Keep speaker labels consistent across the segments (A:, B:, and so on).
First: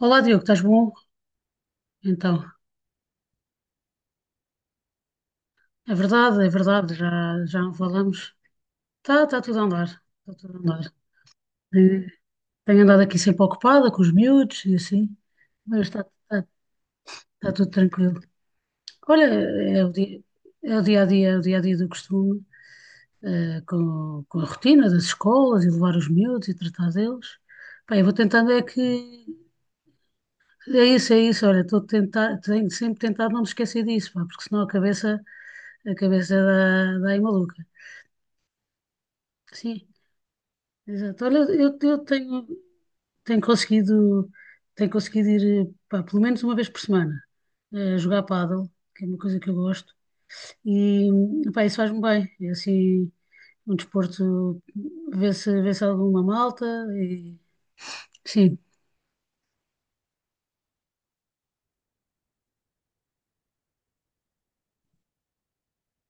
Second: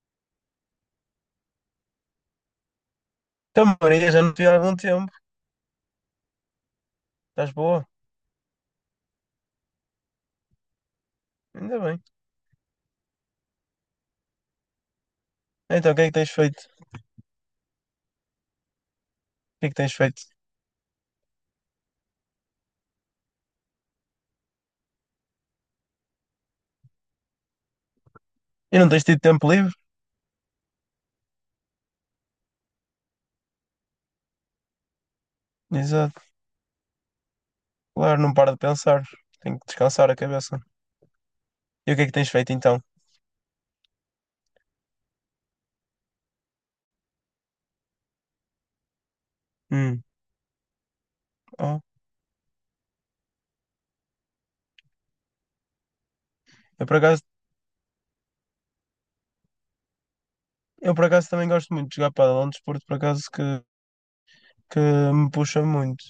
A: Olá, Diogo, estás bom? Então,
B: Então, Maria, já não te vi há algum tempo.
A: é verdade, já,
B: Estás
A: já não
B: boa?
A: falamos. Tá, está tudo a andar, está tudo a andar.
B: Ainda bem.
A: Eh, Tenho andado aqui sempre ocupada com os miúdos e assim, mas
B: Então, o que é que tens feito? O
A: tá tudo tranquilo. Olha,
B: que é que tens feito?
A: é o dia a dia, é o dia a dia do costume, com a rotina das escolas e levar os miúdos e tratar deles. Pá, eu vou tentando é
B: E não tens tido
A: que
B: tempo livre?
A: é isso, olha, estou a tentar, tenho sempre tentado não me esquecer disso, pá, porque senão a
B: Exato.
A: cabeça dá aí maluca.
B: Claro, não paro de pensar. Tenho que
A: Sim.
B: descansar a cabeça.
A: Exato. Olha,
B: E o
A: eu
B: que é que tens
A: tenho,
B: feito então?
A: tenho conseguido, tenho conseguido ir, pá, pelo menos uma vez por semana, jogar pádel, que é uma coisa que eu gosto,
B: Hum.
A: e pá, isso
B: Oh.
A: faz-me bem. É assim, um desporto, vê-se alguma malta,
B: Eu por acaso,
A: e sim.
B: também gosto muito de jogar pádel. É um desporto por acaso que me puxa muito.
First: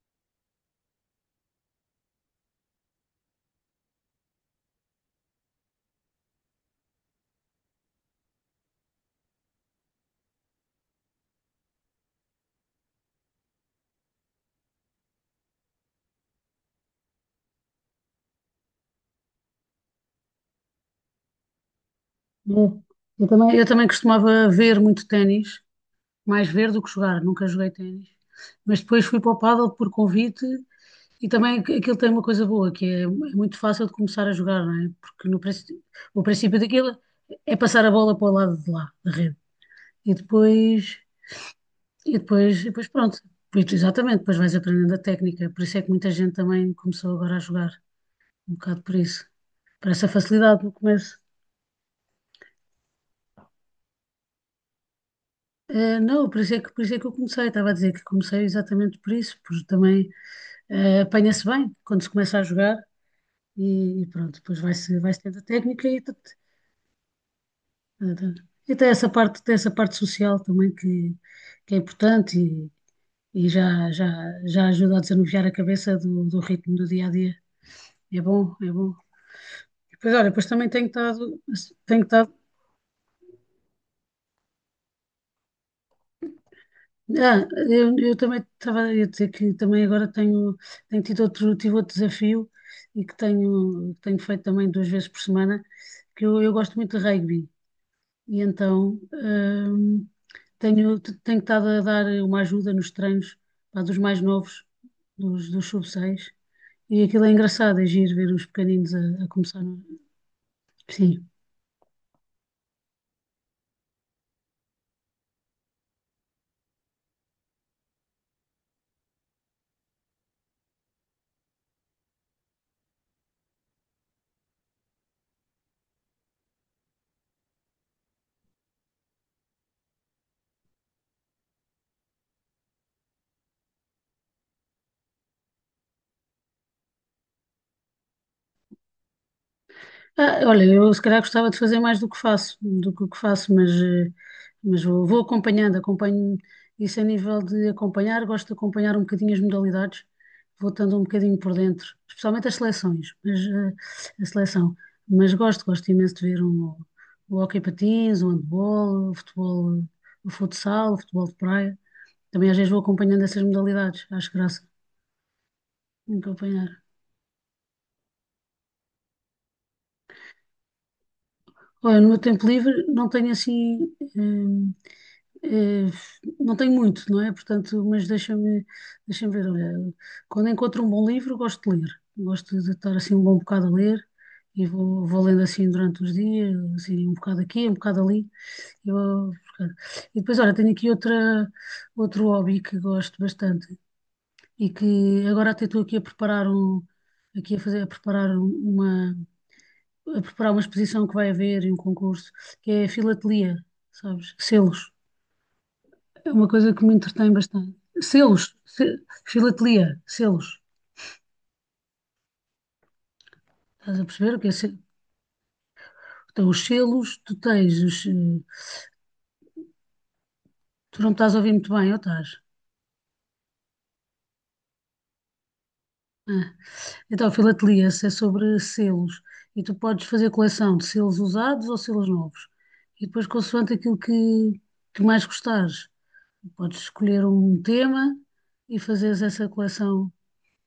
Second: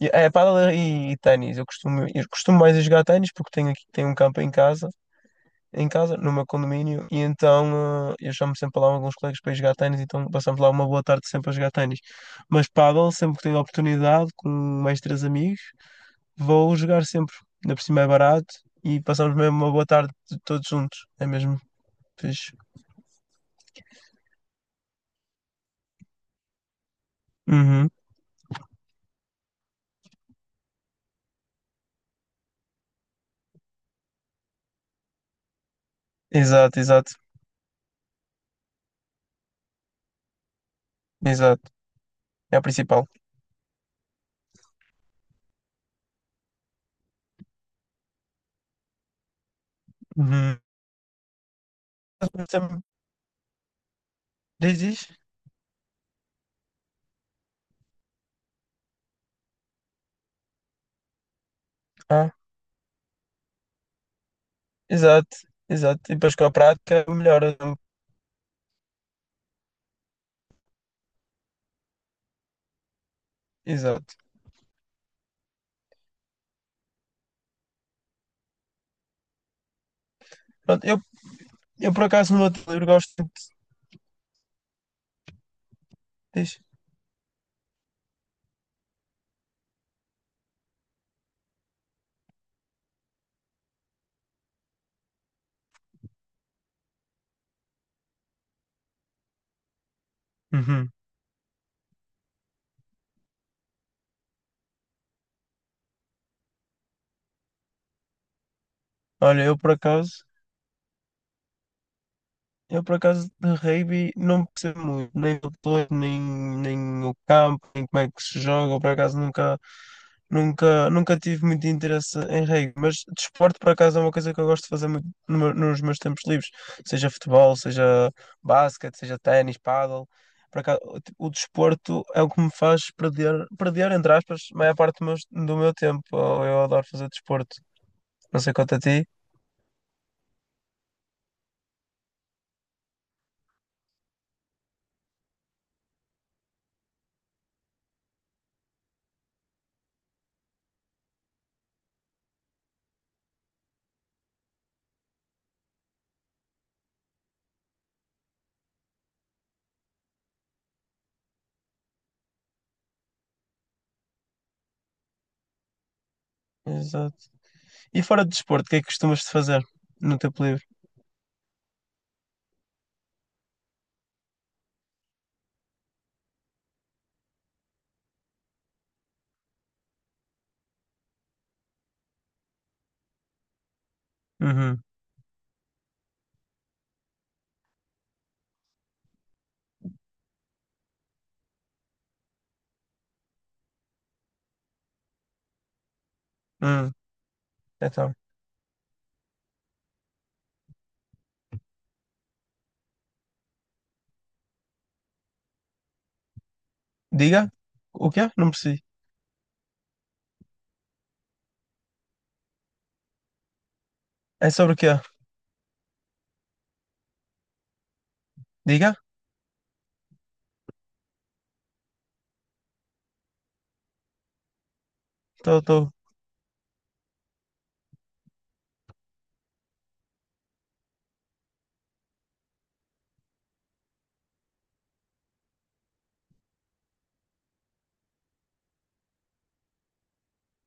B: É, pádel e ténis. Eu costumo mais a jogar ténis porque tenho um campo em casa, no meu condomínio, e então eu chamo sempre lá alguns colegas para ir jogar ténis, então passamos lá uma boa tarde sempre a jogar ténis. Mas pádel, sempre que tenho a oportunidade, com mais três amigos, vou jogar sempre. Ainda por cima é barato e passamos mesmo uma boa tarde todos juntos. É mesmo fixe.
A: Eu, eu também costumava ver muito ténis, mais ver do que jogar, nunca joguei
B: Uhum.
A: ténis, mas depois fui para o pádel por convite. E também aquilo tem uma coisa boa, que é, é muito fácil de começar a jogar, não é? Porque no, princ- o princípio
B: Exato,
A: daquilo
B: exato,
A: é passar a bola para o lado de lá, da rede. E depois,
B: exato. É a
A: e depois
B: principal.
A: pronto. Pois, exatamente, depois vais aprendendo a técnica. Por isso é que muita gente também começou agora a jogar, um bocado por isso. Por essa
B: Uhum.
A: facilidade no começo.
B: Sempre- Diz, diz.
A: Eh, não, por isso é que, por isso é que eu comecei. Estava a dizer que comecei exatamente por isso, porque também apanha-se bem quando se
B: Ah,
A: começa a jogar e pronto, depois vai-se
B: exato,
A: tendo a técnica e,
B: exato. E depois com a prática melhora.
A: portanto, e tem essa parte social também que é importante e
B: Exato.
A: já ajuda a desanuviar a cabeça do, do ritmo do dia a dia. É bom, é bom. Depois, olha, depois também
B: Pronto,
A: tenho estado,
B: eu
A: tenho
B: por
A: estado.
B: acaso no outro livro gosto de. Diz.
A: Eu também estava a dizer que também tenho tido outro, tive outro desafio e que tenho, tenho feito também duas vezes por semana, que eu gosto muito de rugby. E então
B: Uhum.
A: tenho estado a dar uma ajuda nos treinos pá, dos mais novos, dos sub-6. E aquilo é engraçado, é giro ver os pequeninos a
B: Olha, eu
A: começar.
B: por acaso,
A: Sim.
B: de rugby não percebo muito, nem o todo, nem o campo, nem como é que se joga, eu por acaso nunca, nunca tive muito interesse em rugby, mas desporto por acaso é uma coisa que eu gosto de fazer muito no meu- nos meus tempos livres, seja futebol, seja basquete, seja ténis, pádel, por acaso o desporto é o que me faz perder, perder entre aspas, a maior parte do meu tempo, eu adoro fazer desporto, não sei quanto a ti.
A: Ah, olha, eu se calhar gostava de fazer mais do que faço, do que o que faço, mas, mas vou, vou acompanhando, acompanho isso a nível de acompanhar, gosto de acompanhar um bocadinho as modalidades, vou estando um bocadinho por dentro, especialmente as seleções, mas a seleção, mas gosto, gosto imenso de ver um, o hóquei patins, o handball, o futebol, o futsal, o futebol de praia, também às vezes vou acompanhando essas modalidades, acho graça acompanhar.
B: Exato. E fora de desporto, o que é que costumas de fazer no tempo livre?
A: Olha, no meu tempo livre não tenho assim. eh, Eh, não tenho muito, não é? Portanto, mas deixa-me ver. Olha, quando encontro um bom livro, gosto de ler. Gosto de estar assim um bom bocado a ler e
B: Uhum.
A: vou, vou lendo assim durante os dias, assim, um bocado aqui, um bocado ali. E, vou- e depois, olha, tenho aqui outra, outro hobby que gosto bastante e que agora até estou aqui a preparar um,
B: Hum.
A: aqui a fazer, a
B: Então,
A: preparar um, uma, a preparar uma exposição que vai haver e um concurso, que é a filatelia, sabes? Selos. É uma coisa que me entretém
B: diga.
A: bastante.
B: O quê?
A: Selos,
B: Não percebi.
A: se- filatelia, selos. Estás a perceber o que
B: É
A: é
B: sobre
A: selo?
B: o quê?
A: Então, os selos, tu tens os. Eh,
B: Diga.
A: tu não estás a ouvir muito bem, ou estás?
B: Estou, estou.
A: Ah. Então, filatelia se é sobre selos. E tu podes fazer coleção de selos usados ou selos novos. E depois, consoante aquilo que mais gostares, podes escolher um tema e fazeres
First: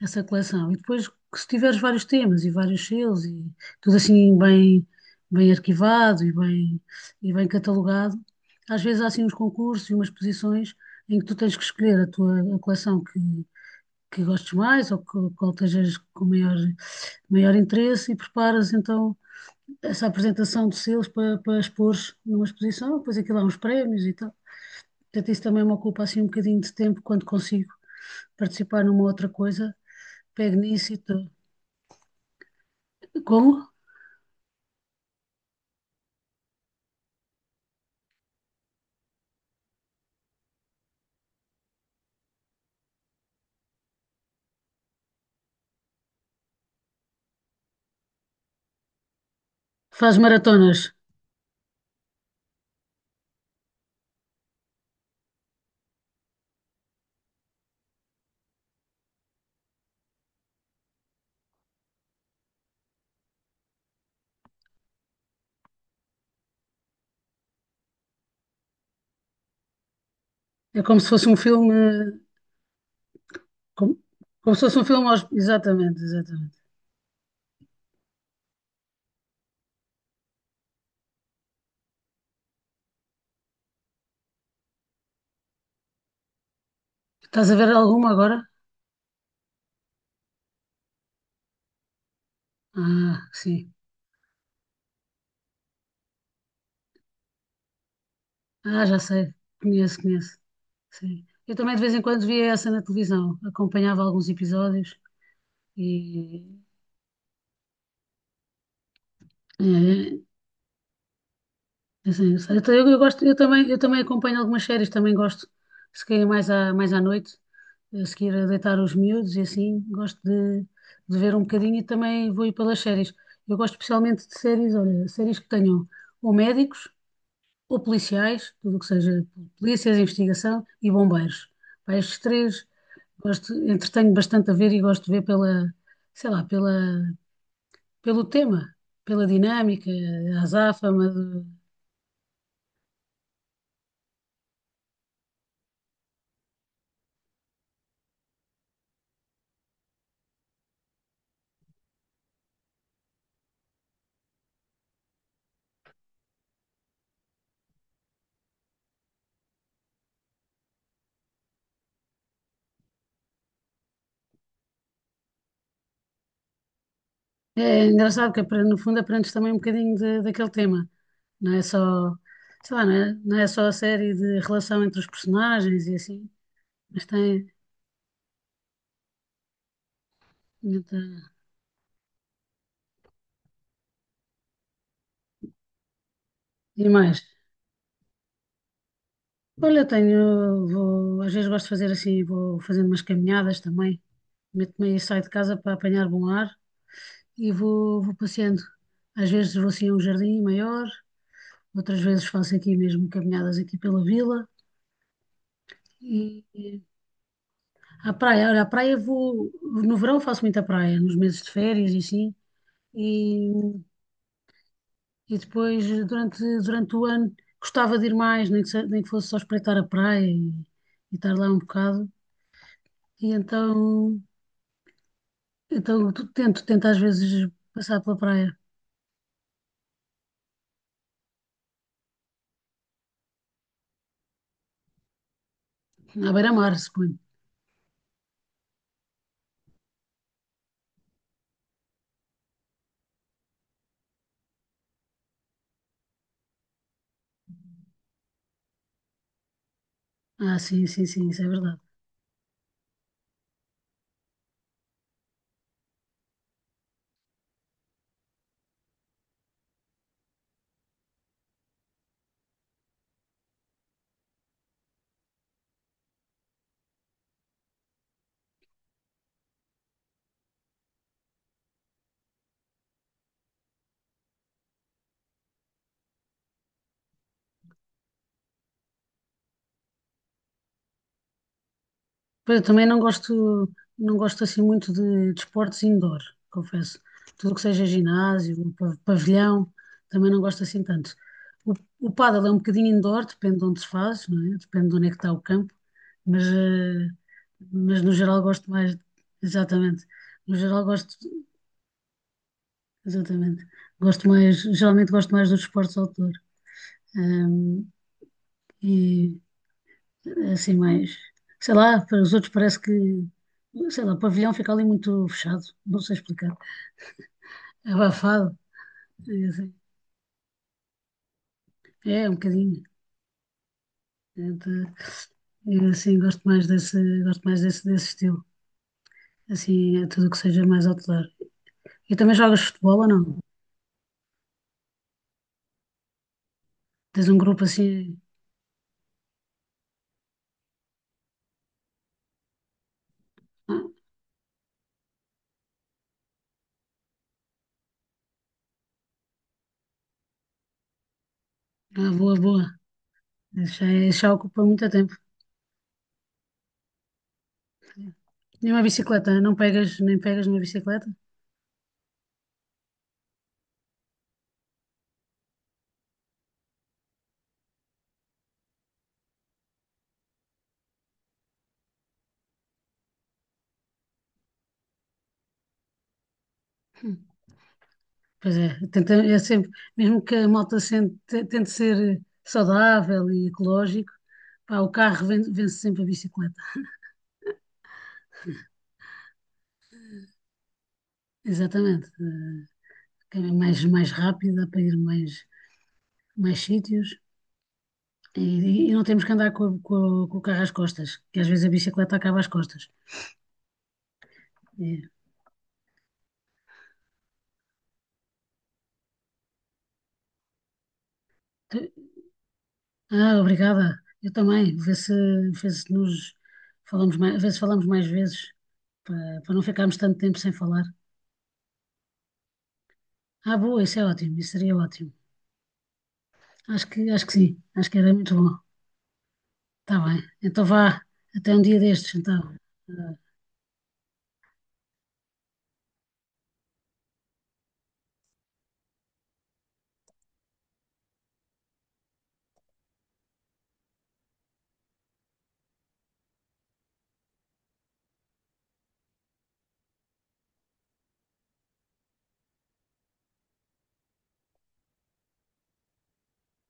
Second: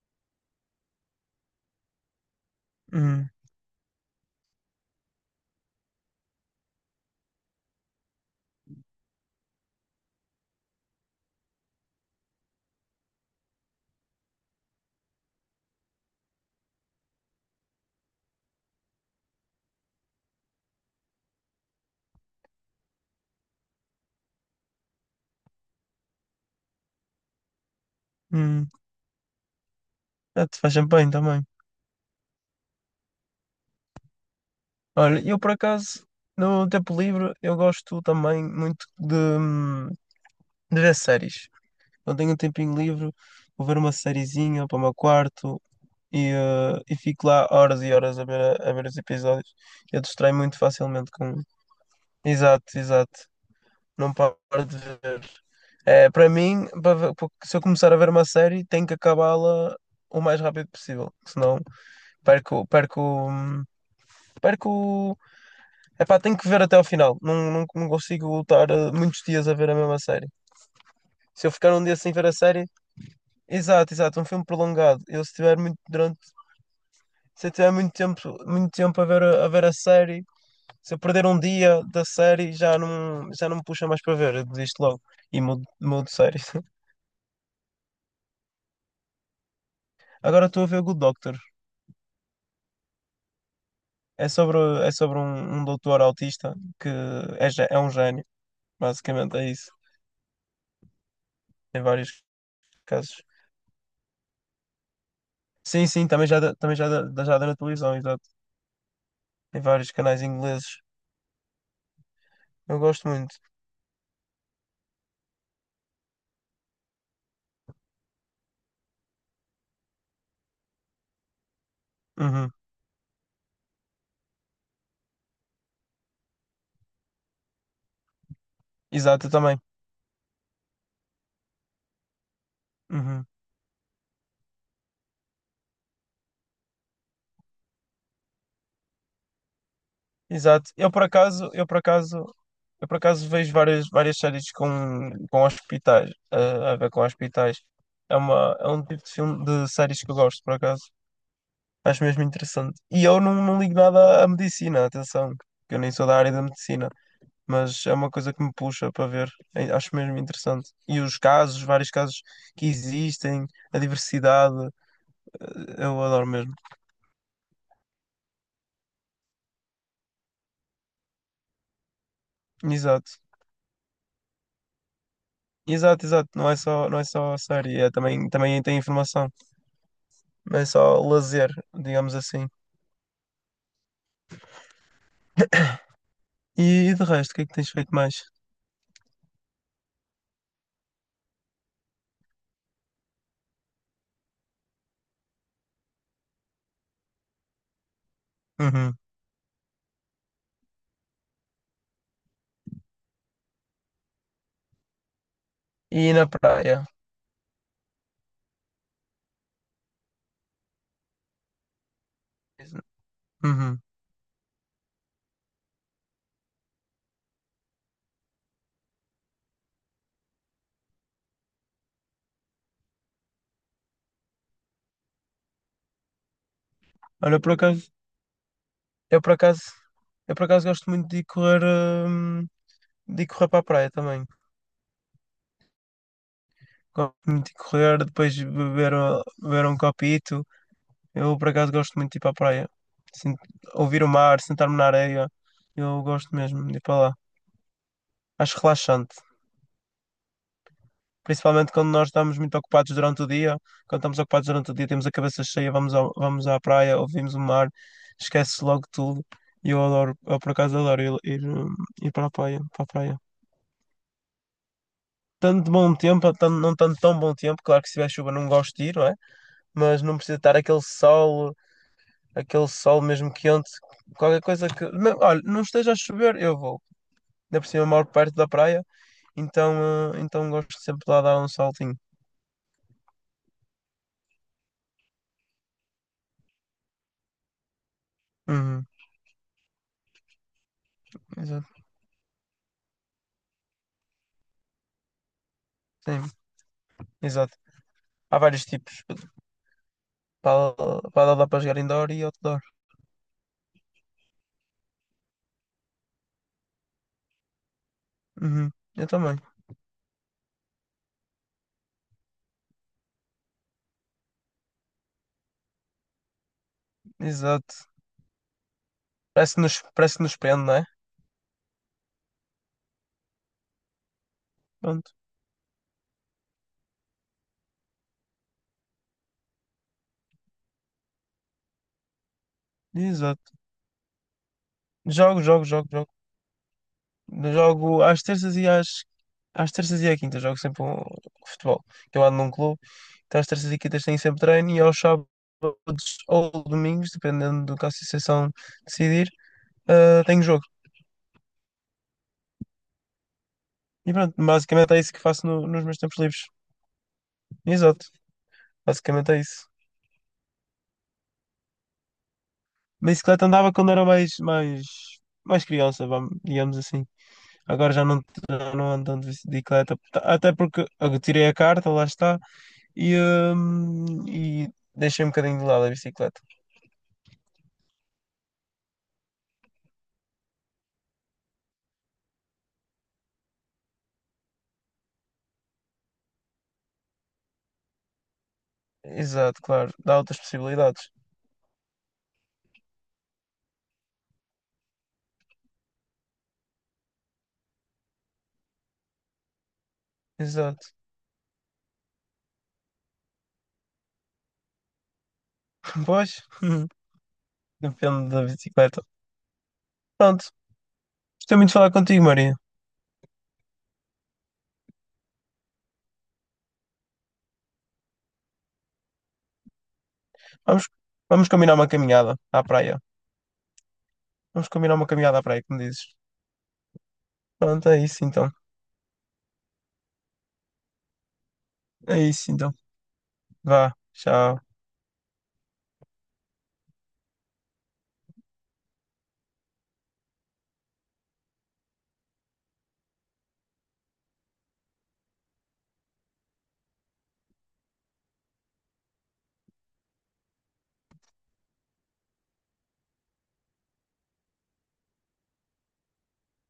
A: essa coleção. E depois, que se tiveres vários temas e vários selos
B: Hum.
A: e tudo assim bem, bem arquivado e bem catalogado, às vezes há assim uns concursos e umas posições em que tu tens que escolher a tua a coleção que gostes mais ou que, qual estejas com maior, maior interesse e preparas então essa apresentação de selos para, para expor numa exposição, depois aquilo há uns prémios e tal. Portanto, isso também me ocupa assim um bocadinho de tempo quando consigo
B: Hum.
A: participar numa outra coisa,
B: Ah,
A: pego
B: tu faz
A: nisso e
B: champanhe
A: estou.
B: também.
A: Como?
B: Olha, eu por acaso, no tempo livre, eu gosto também muito de ver séries. Quando tenho um tempinho livre, vou ver uma sériezinha para o meu quarto e, e fico lá horas e horas a ver, a ver os episódios. Eu
A: Faz
B: distraio muito
A: maratonas.
B: facilmente com. Exato, exato. Não paro de ver. É, para mim, se eu começar a ver uma série, tenho que acabá-la o mais rápido possível. Senão perco, perco, hum, perco. Epá, tenho que ver até ao final. Não consigo lutar muitos dias a ver a mesma série.
A: É como se fosse um
B: Se eu ficar
A: filme.
B: um dia sem ver a série,
A: Como,
B: exato, exato, um filme
A: como se fosse um
B: prolongado.
A: filme.
B: Eu
A: Aos-
B: se tiver muito
A: Exatamente,
B: durante,
A: exatamente.
B: se eu tiver muito tempo a ver a ver a série, se eu perder um dia da série, já não me puxa mais para ver, eu desisto logo e mudo de série.
A: Estás a ver alguma agora?
B: Agora estou a ver Good Doctor.
A: Ah, sim.
B: É sobre, é sobre um doutor autista que é, é um gênio,
A: Ah, já sei.
B: basicamente é isso,
A: Conheço, conheço. Sim. Eu também de
B: em
A: vez em
B: vários
A: quando via essa na
B: casos.
A: televisão. Acompanhava alguns episódios
B: Sim, sim,
A: e.
B: já dá na televisão, exato, em vários canais
A: eh,
B: ingleses.
A: Assim, eu, sei. Então,
B: Eu
A: Eu ta- eu
B: gosto
A: gosto,
B: muito.
A: eu também acompanho algumas séries, também gosto, se calhar mais à noite, a seguir a deitar os miúdos e assim, gosto de ver um bocadinho e também vou ir
B: Uhum.
A: pelas séries. Eu gosto especialmente de séries, olha, séries que tenham ou médicos ou policiais, tudo o que seja
B: Exato, eu também.
A: polícias, investigação e bombeiros. Pá, estes três
B: Uhum.
A: gosto, entretenho bastante a ver e gosto de ver pela, sei lá, pela, pelo tema, pela dinâmica, a
B: Exato. Eu por
A: azáfama.
B: acaso, vejo várias, várias séries com hospitais, a ver com hospitais. É um tipo de filme de séries que eu gosto, por acaso. Acho mesmo interessante. E eu não ligo nada à medicina, atenção, que eu nem sou da área da medicina, mas é uma coisa que me puxa para ver. Acho mesmo interessante. E os casos, vários casos que existem, a diversidade, eu adoro mesmo.
A: É engraçado que no fundo aprendes também um bocadinho de- daquele tema. Não é só, sei lá, não
B: Exato.
A: é, não é só a série de relação entre os personagens e
B: Exato, exato.
A: assim,
B: Não é
A: mas
B: só a
A: tem
B: série, é também tem informação. Não é só
A: muita-
B: lazer, digamos assim.
A: e
B: E de
A: mais.
B: resto, o que é que tens feito mais?
A: Olha, eu tenho, vou, às vezes gosto de fazer assim, vou fazendo umas caminhadas também. Meto-me aí, saio de casa para apanhar bom ar e vou, vou passeando.
B: Uhum.
A: Às vezes vou assim a um jardim maior, outras vezes faço aqui mesmo caminhadas aqui pela vila.
B: E na praia.
A: A praia, olha, a praia vou. No verão faço muita praia, nos meses de férias e assim. E,
B: Uhum.
A: e depois, durante, durante o ano, gostava de ir mais, nem que fosse só espreitar a praia e estar lá um bocado. E então, então tento às
B: Olha,
A: vezes
B: por acaso,
A: passar pela praia,
B: eu por acaso, gosto muito de ir correr para a praia também.
A: à beira-mar,
B: Gosto
A: suponho.
B: muito de correr, depois beber, beber um copito. Eu por acaso gosto muito de ir para a praia. Sin- ouvir o mar, sentar-me na areia. Eu gosto mesmo de ir para lá. Acho relaxante.
A: Ah, sim, sim, sim, isso é
B: Principalmente
A: verdade.
B: quando nós estamos muito ocupados durante o dia. Quando estamos ocupados durante o dia, temos a cabeça cheia, vamos à praia, ouvimos o mar, esquece-se logo tudo. E eu adoro, eu por acaso adoro ir para a praia, Tanto de bom tempo, não tanto de tão bom tempo, claro que se tiver chuva não gosto de ir, não é? Mas não precisa estar aquele sol mesmo quente, qualquer coisa olha, não esteja a chover, eu vou. Ainda por cima eu moro perto da praia, então, então gosto sempre de lá dar um saltinho.
A: Pois eu também não gosto, não gosto assim muito de desportos indoor, confesso. Tudo o que seja ginásio,
B: Uhum,
A: pavilhão, também não gosto assim tanto.
B: exato,
A: O, o pádel é um bocadinho indoor, depende de onde se faz, não é? Depende de onde é que está o campo,
B: sim,
A: mas, eh,
B: exato.
A: mas no
B: Há
A: geral
B: vários
A: gosto mais,
B: tipos.
A: exatamente, no
B: Para
A: geral gosto,
B: para dar para jogar indoor e outdoor.
A: exatamente, gosto mais, geralmente gosto mais dos desportos outdoor. Ahm,
B: Uhum. Eu também.
A: É assim mais, para os outros parece que, sei lá, o pavilhão fica ali muito fechado, não sei explicar,
B: Exato.
A: é abafado, é, assim,
B: Parece que nos prende, não é?
A: é um bocadinho, então,
B: Pronto.
A: eu assim gosto mais desse, desse estilo, assim, é tudo que seja mais outdoor. E também jogas futebol ou não?
B: Exato. Jogo.
A: Tens um grupo
B: Jogo
A: assim,
B: às terças e às. Às terças e à quinta jogo sempre um futebol. Que eu ando num clube. Então às terças e
A: ah,
B: quintas tenho sempre treino e aos sábados ou domingos, dependendo do que a associação decidir, ah, tenho jogo.
A: ah, boa, boa, isso já,
B: E
A: isso já
B: pronto,
A: ocupa muito
B: basicamente é isso
A: tempo.
B: que faço nos meus tempos livres. Exato.
A: E uma
B: Basicamente
A: bicicleta,
B: é
A: não
B: isso.
A: pegas, nem pegas numa bicicleta?
B: Bicicleta andava quando era mais criança, vamos, digamos assim. Agora já não ando de bicicleta, até porque eu tirei a carta, lá está, e deixei um bocadinho de lado a bicicleta.
A: Pois é, tenta, é sempre, mesmo que a malta tente ser saudável e ecológico, pá, o carro vence, sempre a bicicleta.
B: Exato, claro, dá outras possibilidades.
A: Exatamente. Que é mais, mais rápida para ir mais, mais sítios e, e não temos que andar com, com com o carro às
B: Exato.
A: costas, que às vezes a bicicleta acaba às costas. E-
B: Pois, depende da bicicleta. Pronto, gostei muito de falar
A: tu-
B: contigo, Maria.
A: ah, obrigada. Eu também. Vê se nos falamos mais, vê se falamos mais vezes para, para não ficarmos tanto tempo sem falar.
B: Vamos, vamos combinar uma caminhada à praia.
A: Ah, boa, isso é ótimo, isso
B: Vamos
A: seria
B: combinar uma
A: ótimo.
B: caminhada à praia, como dizes.
A: Acho que sim, acho
B: Pronto,
A: que
B: é
A: era
B: isso
A: muito
B: então.
A: bom. Está bem. Então vá, até um dia destes,
B: É isso
A: então.
B: então. Vá, tchau.